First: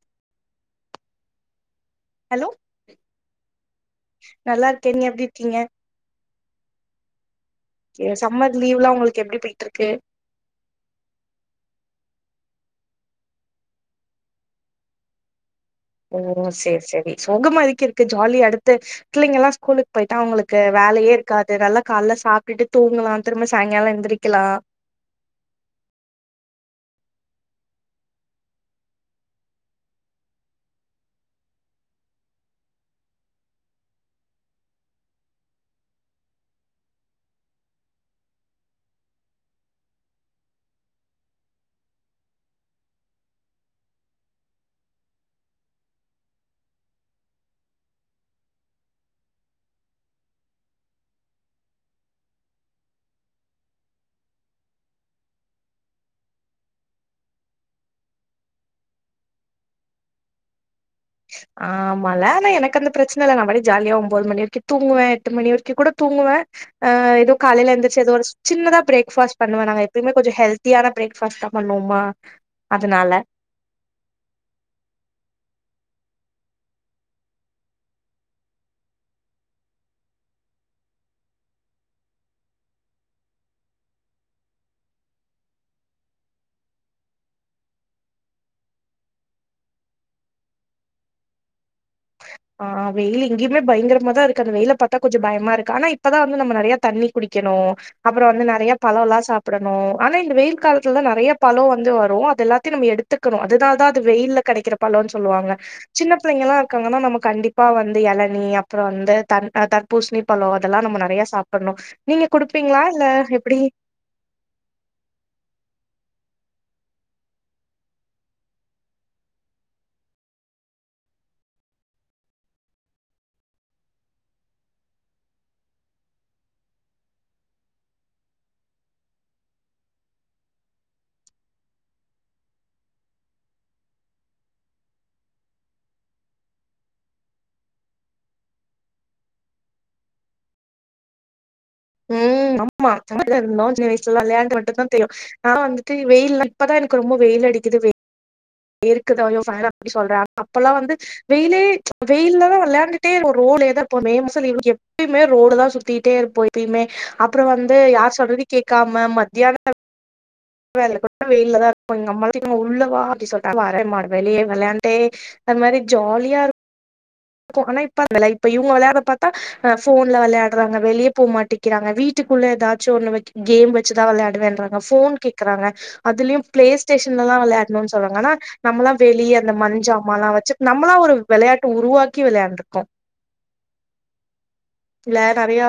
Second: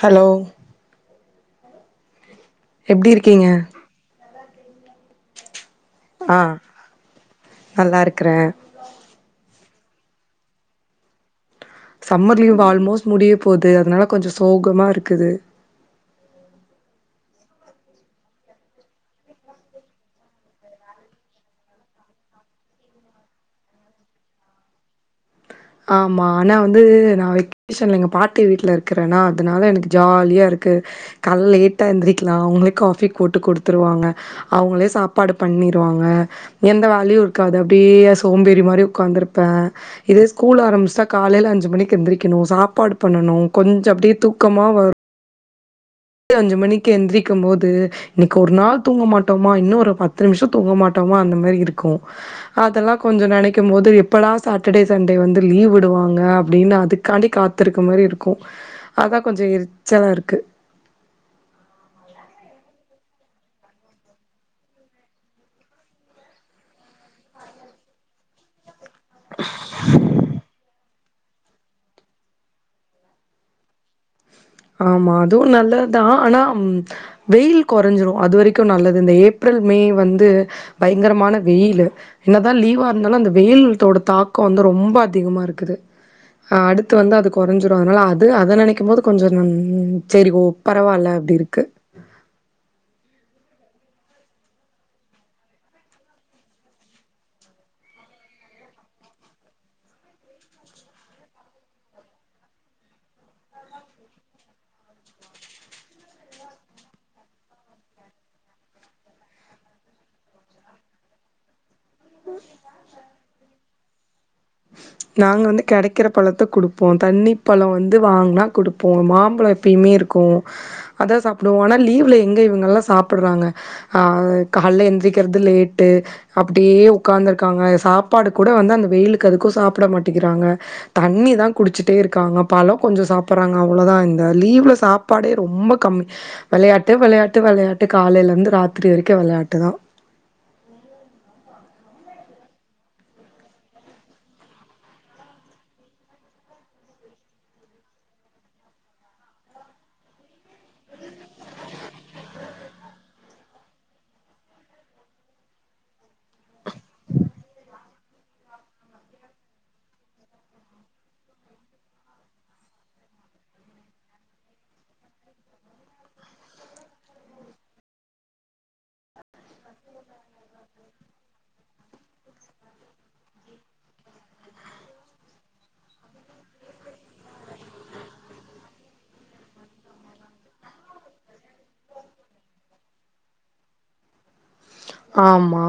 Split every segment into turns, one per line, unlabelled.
hello
hello
எப்டி இருக்கீங்க
நல்லா இருக்கே நீ எப்டி இருக்கீங்க
ஆஹ்
கே சம்மர் லீவ்லா உங்களுக்கு எப்டி போயி ட்ருக்கு
சம்மர் லீவ் ஆல்மோஸ்ட் முடிய போது அதனால கொஞ்சொ சோகமா இருக்குது
ஓ சேர் செரி சோகமா எதுக்கு இருக்கு ஜாலியா எடுத்து பிள்ளைங்க எல்லா ஸ்கூலுக்கு போயிட்டா அவங்களுக்கு வேலையே இருக்காது நல்லா காலைல சாப்ட்டுட்டு தூங்கலா திரும்ப சாயங்கால எழுந்திரிக்கலா
ஆமா ஆனா வந்து நா வெக்கேஷன்ல எங்க பாட்டி வீட்ல இருக்குறேன்னா அதனால எனக்கு ஜாலியா இருக்கு கால்ல லேட்டா எழுந்திரிக்லா அவங்களே காஃபி போட்டு கொடுத்துருவாங்க அவங்களே சாப்பாடு பண்ணிருவாங்க எந்த வேலையு இருக்காது அப்டியே சோம்பேறி மாரி உக்காந்துருப்பே இதேஸ் ஸ்கூல் ஆரம்பிச்சுட்டா காலையில அஞ்சு மணிக்கு எழுந்திரிக்கணு சாப்பாடு பண்ணனு கொஞ்ச அப்டியே தூக்கமா வர் ல ம்அஞ்சு மணிக்கு எந்திருக்கு போது இன்னைக்கு ஒரு நாள் தூங்க மாட்டோமா இன்னு ஒரு பத்து நிமிஷொ தூங்க மாட்டோமா அந்த மாரி இருக்கு அதெல்லா கொஞ்ச நெனைக்கு போது எப்படா சாட்டர்டே சண்டே வந்து லீவ் விடுவாங்க அப்டின்னு அதுக்காண்டி காத்துருக்க மாரி இருக்கு அதா கொஞ்ச எரிச்சலா இருக்கு
ஆமால ஆன எனக்கு அந்த பிரச்சன இல்ல நா பாட்டுக்கு ஜாலியா ஒம்போது மணி வரைக்கு தூங்குவே எட்டு மணி வரைக்கு கூட தூங்குவே ஆஹ் ஏதோ காலைல எழுந்திரச்சு ஏதொ ஒரு சின்னதா பிரேக் ஃபாஸ்ட் நாங்க எப்பவுமே கொஞ்ச ஹெல்த்தியான பிரேக் ஃபாஸ்டா பண்ணுவோமா அதனால
ஆமா அதுவு நல்லதுதா ஆனா ம் வெயில் கொறஞ்சுறோ அது வரைக்கு நல்லது இந்த ஏப்ரல் மே வந்து பயங்கரமான வெயிலு என்னதா லீவா இருந்தாலு அந்த வெயில்த்தோட தாக்கொ வந்து ரொம்ப அதிகமா இருக்குது ஆ அடுத்து வந்து அது கொறஞ்சுறு அதனால அது அத நெனைக்கும் போதுக் கொஞ்சொ ம் ம் சரி போ பரவாயில்ல அப்டி இருக்கு
ஆஹ் வெயில் இங்கேயுமே பயங்கரமாதா இருக்கு அந்த வெயில பாத்தா கொஞ்ச பயமா இருக்கு ஆனா இப்பதா வந்து நம்ம நெறைய தண்ணி குடிக்கணு அப்புறோ வந்து நெறைய பழோ எல்லா சாப்டணு ஆனா இந்த வெயில் காலத்துலதா நெறைய பழோ வந்து வரு அது எல்லாத்தையு நம்ம எடுத்துக்கணு அதனால தா அது வெயில்ல கெடைக்கிற பழன்னு சொல்லுவாங்க சின்ன பிள்ளைங்க எல்லா இருக்காங்கன்னா நமக் கண்டிப்பா வந்து இளநி அப்புறோ அந்த தன் அ தர்பூசணி பழோ அதெல்லா நம்ம நெறைய சாப்பட்ணு நீங்க குடுப்பீங்க்ளா இல்ல எப்டி
நாங்க வந்து கெடைக்கிற பழத்த கொடுப்போ தண்ணி பழோ வந்து வாங்குனா கொடுப்போ மாம்பழொ எப்பயுமே இருக்கு அதா சாப்புடுவோ ஆனா லீவு்ல எங்க இவங்கல்லா சாப்புடுறாங்க ஆ கால்ல எந்திரிக்கிறது லேட்டு அப்டியே உக்கார்ந்து இருக்காங்க சாப்பாடு கூட வந்து அந்த வெயிலுக் க்கு அதுக்கு சாப்ட மாட்டேங்குறாங்க தண்ணி தா குடிச்சுட்டே இருக்காங்க பழொ கொஞ்சொ சாப்புறாங்க அவ்ளோதா இந்த லீவ்ல சாப்பாடே ரொம்ப கம்மி வெளையாட்டு வெளையாட்டு வெளையாட்டு காலைல இருந்து ராத்திரி வரைக்கு வெளையாட்டுதா
ம் ஆமா நாம அப்டிதா இருந்தோ சின்ன வயசுலலா விளையாட்டு மட்டுதா தெரியு நா வந்துட்டு வெயில் இப்பதா எனக்கு ரொம்ப வெயில் அடிக்குது வெ இருக்குது ஐயோ வேணா அப்டி சொல்றே ஆனா அப்பல்லா வந்து வெயிலே வெயில்லதா விளையாண்டுட்டே இப்போ ரோடுலயேதா இப்போ மே மாச லீவுக்கு எப்பய்மே ரோடதா சுத்திட்டே இருப்பொ பிமே அப்புறோ வந்து யார் சொல்றதியு கேக்காம மத்யான வேலேல கூ [inaudible] வெயில்லதா இர் [inaudible] போ எங்கம்மாள் கேட்டாங்க உள்ளவா அப்டி சொல்ட்டா வரேன்மாடு வெளியே வெள்யாண்டே அது மாரி ஜாலியா இரு க்கு ஆனா இப்ப அந்த லைப்பு இவுங்க வெளாற பாத் ப அ ஃபோன்ல வெளையாட்றாங்க வெளிய போ மாட்டிக்கிறாங்க வீட்டுக்குள்ள எதாச்சு ஒன்னு வக் கேம் வச்சுதா வெளையாடுறேன்றாங்க ஃபோன் கேக்குறாங்க அதுல்யு பிளேஸ் ஸ்டேஷன்ல தா விளையாட்னுன் சொல்றாங்க ஆனா நம்முளா வெளிய இந்த மண்ஜாமாலா வச்சு நம்முளா ஒரு வெளையாட்டு உருவாக் கி விளாய்ண்ட்ருக்கோ
ஆமா
நெறையா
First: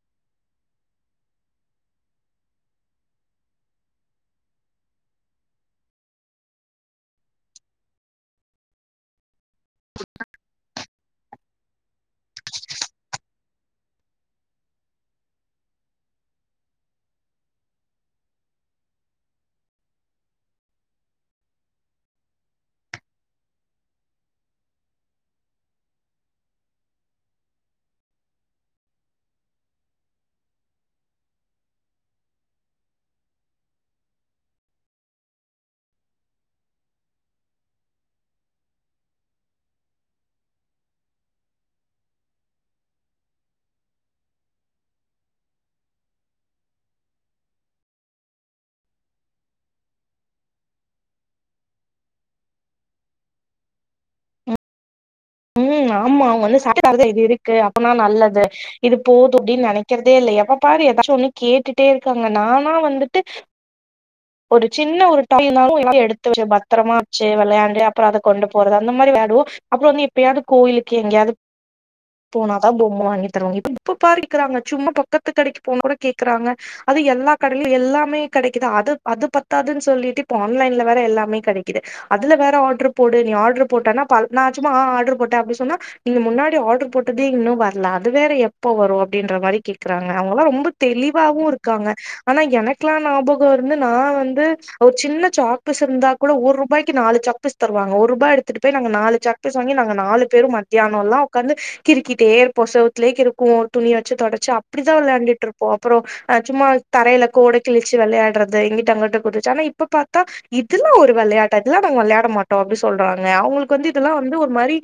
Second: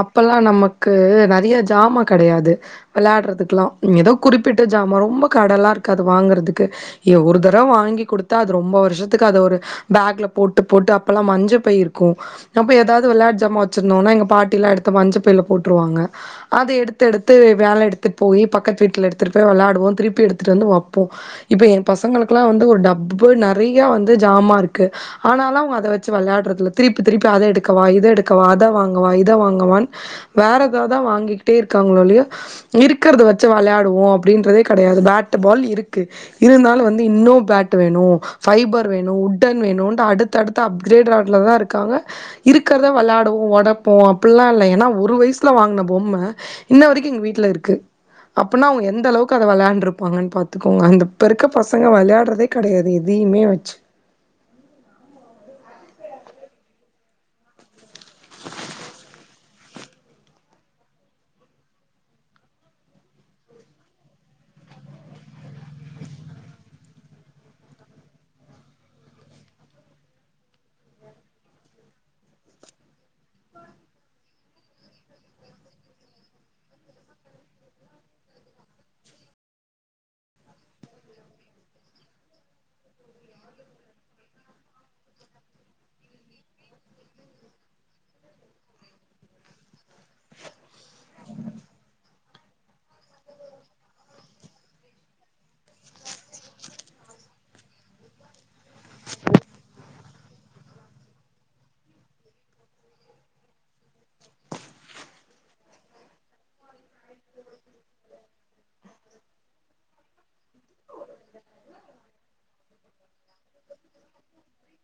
அப்பல்லா நமக்கு நறைய ஜாமா கெடையாது வெளாடுறதுக்குலா எதோ குறிப்பிட்ட ஜாமா ரொம்ப கடலா இருக்காது வாங்குறதுக்கு எ ஒரு தடவ் வாங்கி குடுத்தா அது ரொம்பா வருஷத்துக்கு அத ஒரு பேக்ல போட்டு போட்டு அப் அப்பலா மஞ்ச பை இருக்கு நம்ப எதாது விளாட் தமா வச்சிர்ந்தோனா எங்க பாட்டிலா எடுத்து மஞ்ச பைல போட்ருவாங்க அத எடுத்தெடுத்து வேல எடுத்துட் போயி பக்கத்து வீட்ல எடுத்துடு போய் வெளாடுவோ திருப்பி எடுத்துட்டு வந்து வப்போ இப்ப என் பசங்களுக்குலா வந்து ஒரு டப்பு நறையா வந்து ஜாமா இருக்கு ஆனாலு அவ்ங்க அத வச்சு வள்யாடுறதில திருப்பு திருப்பி அத எடுக்கவா இது எடு கவா அத வாங்கவா இதவாங்கவான் வேரெதாவ்தா வாங்கிகிட்டே இருக்காங்லொளிய இருக்குறத வச்சு வளாய்டுவோ அப்டின்றதே கடையாது பேட்டு பால் இருக்கு இருந்தாலு வந்து இன்னு பேட்டு வேணு ஃபைபர் வேனு உட்டன் வேனுன்ட்டு அடுத்தடுத்து அப்கிரேடு ராட்லதா இருக்காங்க இருக்கறத வெளா டோ ஒடப்போ அப்புல்லா இல்ல எனா ஒரு வய்ஸ்ல வாங்ன பொம்ம இன்ன வரைக்கு எங்க வீட்ல இருக்கு அப்புனா அவுங்க எந்தளவக்கு அத வெளாண்ட்ருப்பாங்கன் பாத்துக்கோங்க இந்த இப்பருக்க பசங்க வெள்யாட்றதே கடையாது எதியுமே வச்சு
ம் ஆமா அவுங் வந்து [unintelligible] இது இருக்கு அப்பனா நல்லது இது போது அப்டின் நனைக்கிறதே இல்ல எப்ப பாரு எதாச்சு ஒன்னு கேட்டுட்டே இருக்காங்க நானா வந்துட்டு ஒரு சின்ன ஒரு [unintelligible] னாலு எல்லாத்தியு எடுத்து வச்சு பத்தரமா வச்சு வெளையாண்டு அப்புறோ அத கொண்டு போறது அந்த மாரி வெளயாடுவோ அப்புறோ நீ எப்பியாது கோயிலுக்கு எங்யாது போனாதா பொம் வாங்கி தருவாங்க [inaudible] இப்ப பாரிவிக்குறாங்க சும்மா பக்கத்து கடைக்கு போனா கூட கேக்குறாங்க அது எல்லா கடலு எல்லாமே கெடைக்குது அது அது பத்தாதுன் சொல்லிட்டு இப்போ ஆன்லைன்ல வேற எல்லாமே கெடைக்குது அதுல வேற ஆர்ட்ரு போடு நீ ஆர்ட்ரு போட்டனா பால் நான் சும்மா ஆர்ட்ரு போட்ட அப்டி சொன்னா நீங்க முன்னாடி ஆர்ட்ரு போட்டதே இன்னு வர்ல அது வேற எப்போ வரு அப்டின்ற மாரி கே இருக்கறாங்க அவுங்கலா ரொம்ப தெளிவாவு இருக்காங்க ஆனா எனக்குலா ஞாபகோ ந்து நா வந்து ஒரு சின்ன சாக்பீஸ் இருந்தா கூட ஒரு ரூபாய்கு நாலு சாக்பீஸ் தருவாங்க ஒரு ரூபா எடுத்துட்டு போய் நாங்க நாலு சாக்பீஸ் வாங்கி நாங்க நாலு பேரு மத்தியானோல்லா ஒக்காந்து கிரிக்கிட்டே இருப்போ செவுத்துலே கிருக்குவோ துணி வச்சு தொடச்சு அப்படிதா விளான்டுட்டு இருப்போ அப்புறோ சும்மா தரைல கோடு கிழிச்சு விளையாட்றது த இங்கிட்டு அங்குட்டு குதிச்சா ஆனா இப்ப பாத்தா இதெல்லா ஒரு விளாட்டா இதெல்லா நாங்க விளாட மாட்டோ அப்டி சொல்றாங்க அவுங்களுக்கு வந்து இதெல்லா வந்து ஒரு மாரி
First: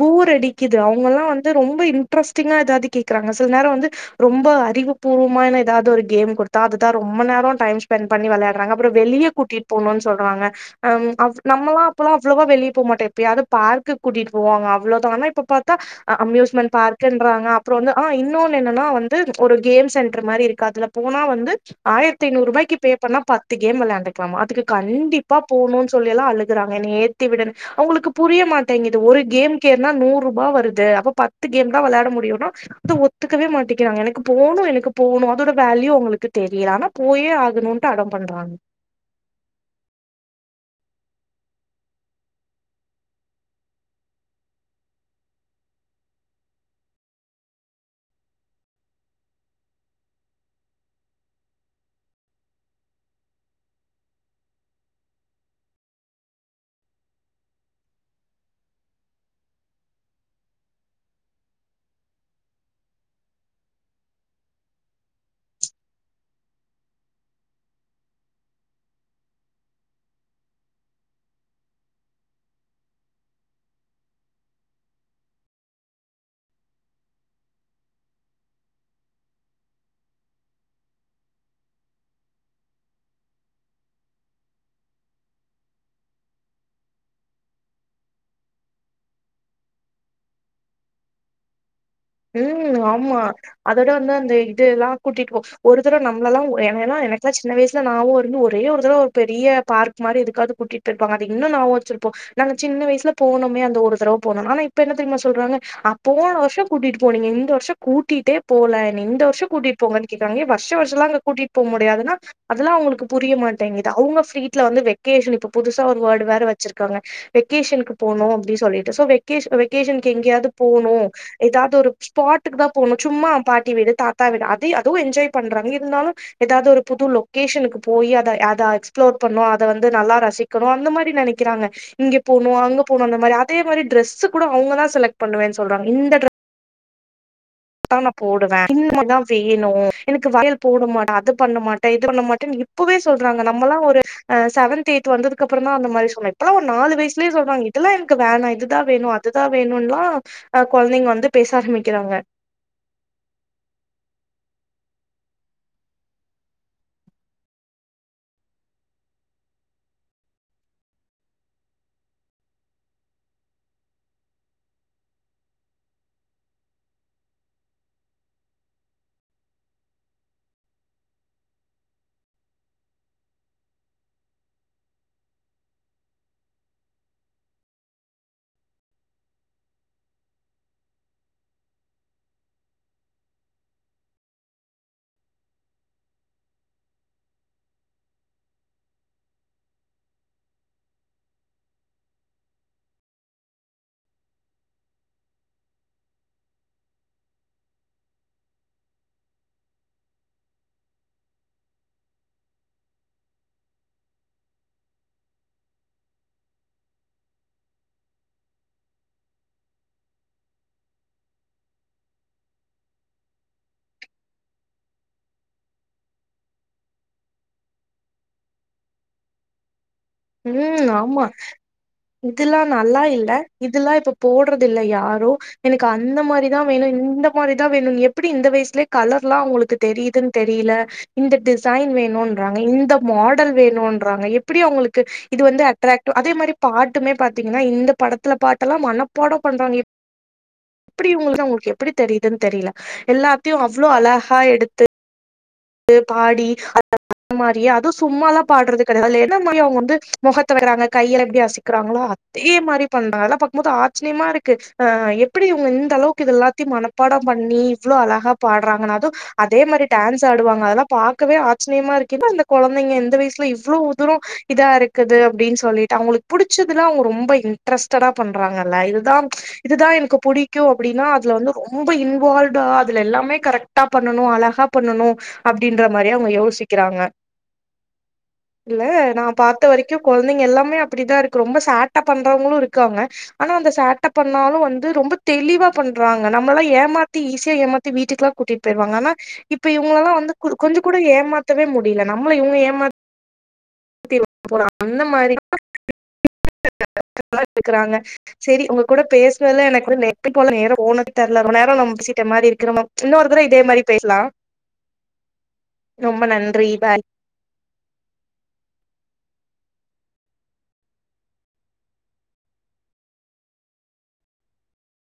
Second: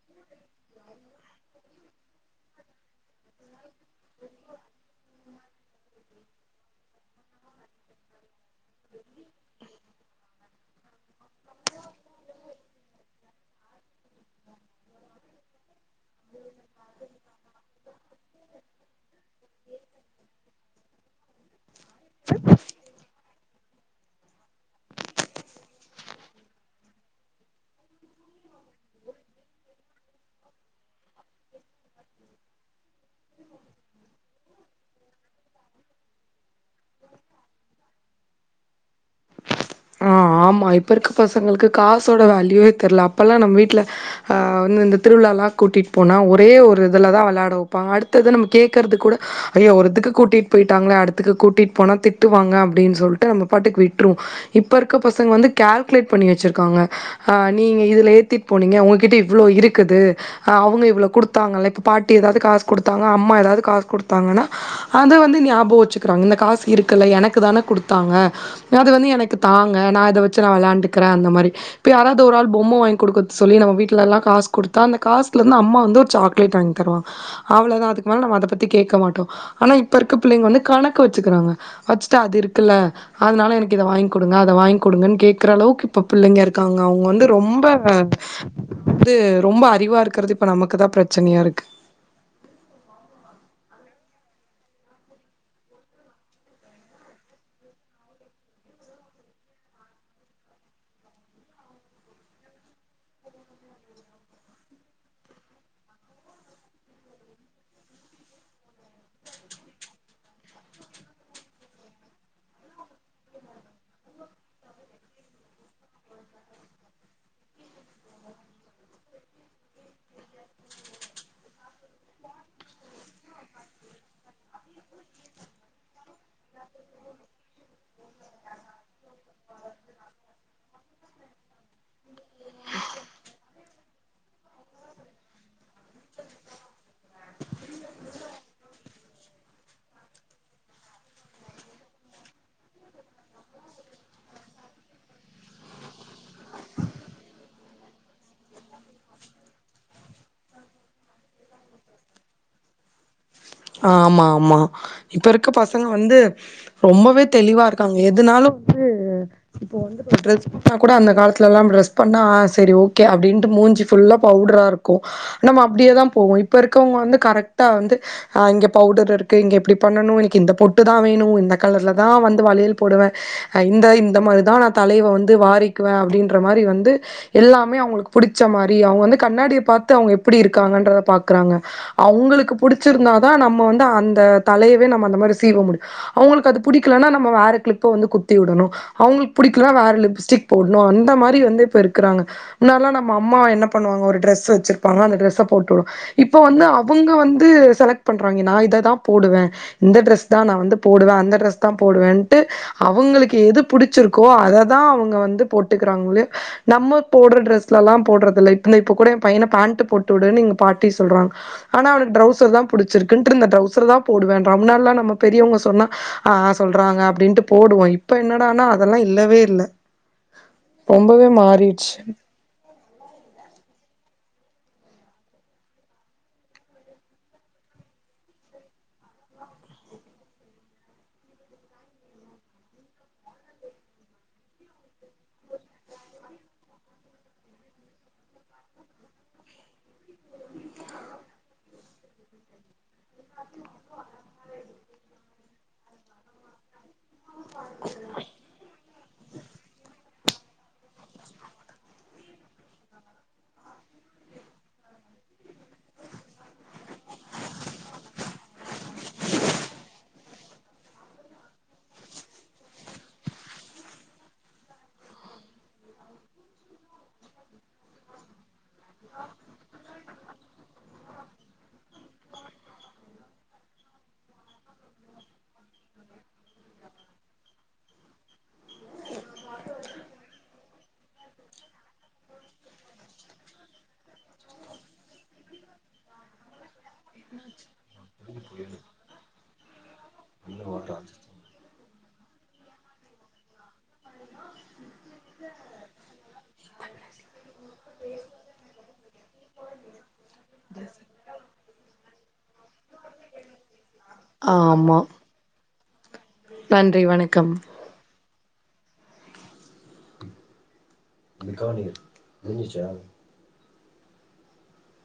போர் அடிக்குது அவங்கல்லா வந்து ரொம்ப இன்ட்ரெஸ்டிங்கா எதாவது கேக்குறாங்க சில நேர வந்து ரொம்ப அறிவுபூர்வமான எதாவது ஒரு கேம் குடுத்தா அதுதா ரொம்ப நேர டைம் பெண்ட் பண்ணி விளாட்றாங்க அப்பற வெளியே கூட்டிட்டு போணுனு சொல்றாங்க அம் அப் நம்மலா அப்பலா அவ்ளோவா வெளிய போ மாட்டோ எப்பையாது பார்க்கு கூட்டிட்டு போவாங்க அவ்ளோதா ஆனா இப்ப பாத்தா அம்யூஸ்மெண்ட் பார்குன்றாங்க அப்றோ வந்து ஆ இன்னொன்னு என்னன்னா வந்து ஒரு கேம் சென்டர் மாரி இருக்கு அதுல போனா வந்து ஆயிரத்தி அய்நூரூபாய்க்கி பே பண்ணா பத்து கேம் விளாண்ட்டுக்லாமா அதுக்கு கண்டிப்பா போணுனு சொல்லில்லா அழுகுறாங்க என்ன ஏத்தி விடுனு அவுங்களுக்கு புரிய மாட்டேங்குது ஒரு கேம் கேற்னா நூறு ரூபா வருது அப்ப பத்து கேம்தா விளாட முடியும்னா அது ஒத்துக்கவே மாட்டேிக்கிறாங்க எனக்கு போணு எனக்கு போணு அதோட வேல்யூ அவுங்களுக்கு தெரியல ஆனா போயே ஆகணு ப அடம் பண்றாங்க
ஆ ஆமா இப்ப இருக்க பசங்களுக்கு காசோட வேல்யூவே தெர்ல அப்பல்லா நம்ம வீட்டுல அ வந்து இந்த திருவிழாலா கூட்டிட்டு போனா ஒரே ஒரு இதுலதா விளையாட வைப்பாங்க அடுத்தது நம்ம கேக்குறது கூட ஐயோ ஒருதுக்கு கூட்டிட்டு போயிட்டாங்களே அடுத்துக்கு கூட்டிட்டு போனா திட்டுவாங்க அப்டின்னு சொல்லிட்டு நம்ம பாட்டுக்கு விட்ருவோ இப்ப இருக்க பசங்க வந்து கால்குலேட் பண்ணி வச்சிருக்காங்க ஆ நீங்க இதுல ஏத்திட்டு போனீங்க உங்ககிட்ட இவ்வளோ இருக்குது அவுங்க இவ்ளோ குடுத்தாங்கல்ல இப்ப பாட்டி எதாவது காசு கொடுத்தாங்க அம்மா எதாவது காசு குடுத்தாங்கன்னா அத வந்து ஞாபக வச்சுக்கிறாங்க இந்த காசு இருக்குல்ல எனக்கு தானே குடுத்தாங்க அது வந்து எனக்கு தாங்க நா இத வச்சு நா விளாண்டுக்குறே அந்த மாரி இப்ப யாராவது ஒரு ஆள் பொம்மை வாங்கி குடுக்க சொல்லி நம்ப வீட்லலா காசு குடுத்தா அந்த காசுலேருந்து அம்மா வந்து ஒரு சாக்லேட் வாங்கி தருவாங்க அவ்ளோதா அதுக்கு மேல நம்ம அத பத்தி கேக்க மாட்டோ ஆனா இப்ப இருக்க புள்ளைங்க வந்து கணக்கு வச்சுக்குறாங்க வச்சுட்டு அது இருக்குல அதுனால எனக்கு இத வாங் குடுங்க அத வாங்கி குடுங்கன்னு கேக்குற அளவுக்கு இப்ப பிள்ளைங்க இருக்காங்க அவுங்க வந்து ரொம்ப வந்து ரொம்ப அறிவா இருக்கிறது இப்ப நமக்குதா பிரச்சனையா இருக்கு
ம் ஆமா அதோட வந்து அந்த இதுல்லா கூட்டிட்டு போ ஒரு தடவ நம்மளலா என்னல்லா சின்ன வயசுல நாவு இருந்து ஒரே ஒரு தட ஒரு பெரிய பார்க் மாரி எதுக்காவது கூட்டிட்டு போயிருப்பாங்க அது இன்னு நாவும் வச்சிருப்போம் நாங்க சின்ன வயசுல போனோமே அந்த ஒரு தடவோ போனணோ ஆனா இப்ப என்ன தெரியுமா சொல்றாங்க அப்ப போன வருஷ கூட்டிட்டு போனீங்க இந்த வருஷ கூட்டிட்டே போல என்ன இந்த வருஷ கூட்டிட்டு போங்கன்னு கேக்காங்க வருஷ வருஷம் எல்லா அங்க கூட்டிட்டு போக முடியாதுன்னா அதெல்லா அவுங்களுக்கு புரிய மாட்டேங்குது அவுங்க ஃப்ரீட்ல வந்து வெக்கேஷன் இப்ப புதுசா ஒரு வேடு வேற வச்சிருக்காங்க வெகேஷனுக்கு போனு அப்டின்னு சொல்லிட்டு சோ வெ வெகேஷன்க்கு எங்கேயாவது போணு எதாவது ஒரு ஸ்பாட்டுக்குதா போணு சும்மா பாட்டி வீடு தாத்தா வீடு அதே அதுவு என்ஜாய் பண்றாங்க இருந்தாலு எதாவது ஒரு புது லொகேஷனுக்கு போய் அத அத எக்ஸ்பிளோர் பண்ணு அத வந்து நல்லா ரசிக்கணு அந்த மாரி நெனைக்கிறாங்க இங்க போணு அங்க போனு அந்த மாரி அதே மாரி டிரெஸ் கூட அவுங்கதா செலக்ட் பண்ணுவேன்னு சொல்றாங்க இந்த தா நா போடுவே இன் மாரிதா வேணு எனக்கு வலயல் போடமாட்டே அது பண்ணமாட்டே இது பண்ண மாட்டேன்னு இப்பவே சொல்றாங்க நம்மல்லா ஒரு அ செவன்த் எய்த் வந்ததுக்கு அப்புற தா அந்த மாரி சொன்ன இப்பல்லா ஒரு நாலு வயசுலயே சொல்றாங்க இதெல்லா எனக்கு வேணா இதுதா வேணு அதுதா வேணும்லா அ குழந்தைங்க வந்து பேச ஆரம்பிக்கிறாங்க
அ ஆமா ஆமா இப்ப இருக்க பசங்க வந்து ரொம்பவே தெளிவா இருக்காங்க எதுனாலு வந்து இப்ப வந்து ட்ரெஸ் பண்ணா கூட அந்த காலத்துல எல்லா டிரெஸ் பண்ணா செரி ஓகே அப்படின்ட்டு மூஞ்சி ஃபுல்லா பவுடரா இருக்கு நம்ம அப்டியேதா போவோ இப்ப இருக்கவங்க வந்து கரெக்டா வந்து அ இங்க பவுடர் இருக்கு இங்க எப்படி பண்ணணு எனக்கு இந்த பொட்டுதா வேணு இந்த கலர்லதா வந்து வளையல் போடுவே இந்த இந்த மாரிதா நா தலைவ வந்து வாரிக்குவே அப்டின்ற மாரி வந்து எல்லாமே அவுங்களுக்கு பிடிச்ச மாரி அவுங்க வந்து கண்ணாடிய பாத்து அவுங்க எப்படி இருக்காங்கன்றத பாக்குறாங்க அவுங்களுக்கு புடிச்ச இருந்தாதா நம்ம வந்து அந்த தலையவே நம்ம அந்த மாரி சீவ முடியு அவுங்களுக்கு அது பிடிக்கலனா நம்ம வேற கிளிப்ப வந்து குத்தி விடணு அவுங்களுக்கு பிடிக்கலா வேற லிப்ஸ்டிக் போடணு அந்த மாதிரி வந்து இருக்கிறாங்க முன்னல்லா நம்ம அம்மா என்ன பண்ணுவாங்க ஒரு ட்ரெஸ் வச்சிருப்பா அந்த ட்ரஸ்ஸ போட்டு விடு இப்ப வந்து அவங்க வந்து செலக்ட் பன்றாங்க நா இததா போடுவே இந்த ட்ரெஸ்தா நா வந்து போடுவே அந்த ட்ரெஸ்தா போடுவேன்டு அவுங்களுக்கு எது புடிச்சிருக்கோ அததா அவுங்க வந்து போட்டுக்குறாங்களே நம்ம போடுற ட்ரெஸ்லலா போடுறது இல்ல இப்ப கூட என் பையன பேன்டு போட்டு விடுனு எங்க பாட்டி சொல்றாங்க ஆனா அவனுக்கு ட்ரௌசர்தா புடிச்சிருக்குன்ட்டு இந்த ட்ரௌசர்தா போடுவே ரம்நாள்லா நம்ம பெரியவுங்க சொன்னா ஆ சொல்றாங்க அப்படின்ட்டு போடுவோ இப்ப என்னடானா அதெல்லா இல்லவே இல்ல
ம் ஆமா
ரொம்பவே மாறிடுச்சு
இதெல்லா நல்லா ல்ல இதுல்லா இப்ப போடுறது இல்ல யாரோ எனக்கு அந்த மாரிதா வேணு இந்த மாரிதா வேணு எப்படி இந்த வயசுலே கலர்ல்லா அவுங்களுக்கு தெரியுதுன்னு தெரியல இந்த டிசைன் வேணுன்றங்க இந்த மாடல் வேணுன்றாங்க எப்படி அவுங்களுக் இது வந்து அட்ராக்டிவ் அதே மாரி பாட்டுமே பாத்தீங்கன்னா இந்த படத்துல பாட்டல்லா மனப்பாட பண்றாங்க எப்படி உங்களுக்கு உங்களுக்கு எப்படி தெரியுதுன்னு தெரியல எல்லாத்தையு அவ்ளோ அழகா எடுத்து து பாடி அதே மாரியே அது சும்மாலா பாடுறது துல என்ன மாரி அவுங்க வந்து முகத்த வெக்கிறாங்க கையலா எப்டி அசிக்கக்கிறாங்களோ அதே மாரி பண்றாங்க அதெல்லா பாக்கும்போது ஆச்சரியமா இருக்கு ஆ எப்டி அவுங்க இந்த அளவுக்கு இது எல்லாத்தையு மனப்பாடம் பண்ணி இவ்வளோ அழகா பாடுறாங்கன்னு அதும் அதே மாரி டான்ஸ் தாடுவாங்க அதெல்லா பாக்கவே ஆச்சிரியமா இருக்கு என்ன இந்த கொழந்தைங்க இந்த வயசுல இவ்ளோவு தூரொ இதா இருக்குது அப்டின்னு சொல்லிட்டு அவங்களுக்கு படிச்சதுலா அவங்கொ இன்ட்ரஸ்டட்டா பண்றாங்கல்ல இதுதா இதுதா எனக்கு புடிக்கு அப்டின்னா அதுல வந்து ரொம்ப இன்வால்ட்டா அதுல எல்லாமே கரெக்டா பண்ணணு அழகா பண்ணணு அப்டின்ற மாரியே அவங்க யோசிக்கிறாங்க இல்ல நா பாத்த வரைக்கு கொழந்தைங்க எல்லாமே அப்டிதா இருக்கு ரொம்ப சேட்ட பண்றவங்களு இருக்காங்க ஆனா அந்த சேட்ட பண்ணாலு வந்து ரொம்ப தெளிவா பண்றாங்க நம்மல்லா ஏமாத்தி ஈஸியா ஏமாத்தி வீட்டுக்குல்லா கூட்டிட்டு போயிருவாங்க ஆனா இப்ப இவ் ங்களலா வந்து கு கொஞ்சொ கூட ஏமாத்தவே மு டில நம்மள இவங்க ஏமா தி [inaudible] அந்த மாரி [inaudible] [inaudible] க்குறாங்க சரி உங்க கூட பேசுனதுல எனக்கு நேத்து போல நேரொ போனதே தெய்வ ரொம்ப நேர நம்ம பேசிட்ட மாரி இருக்கு நம்ம இன்னொரு தர இதே மாரி பேச்லா
ஆமா நன்றி வணக்கம் நிகானி விட்ஜுச்சா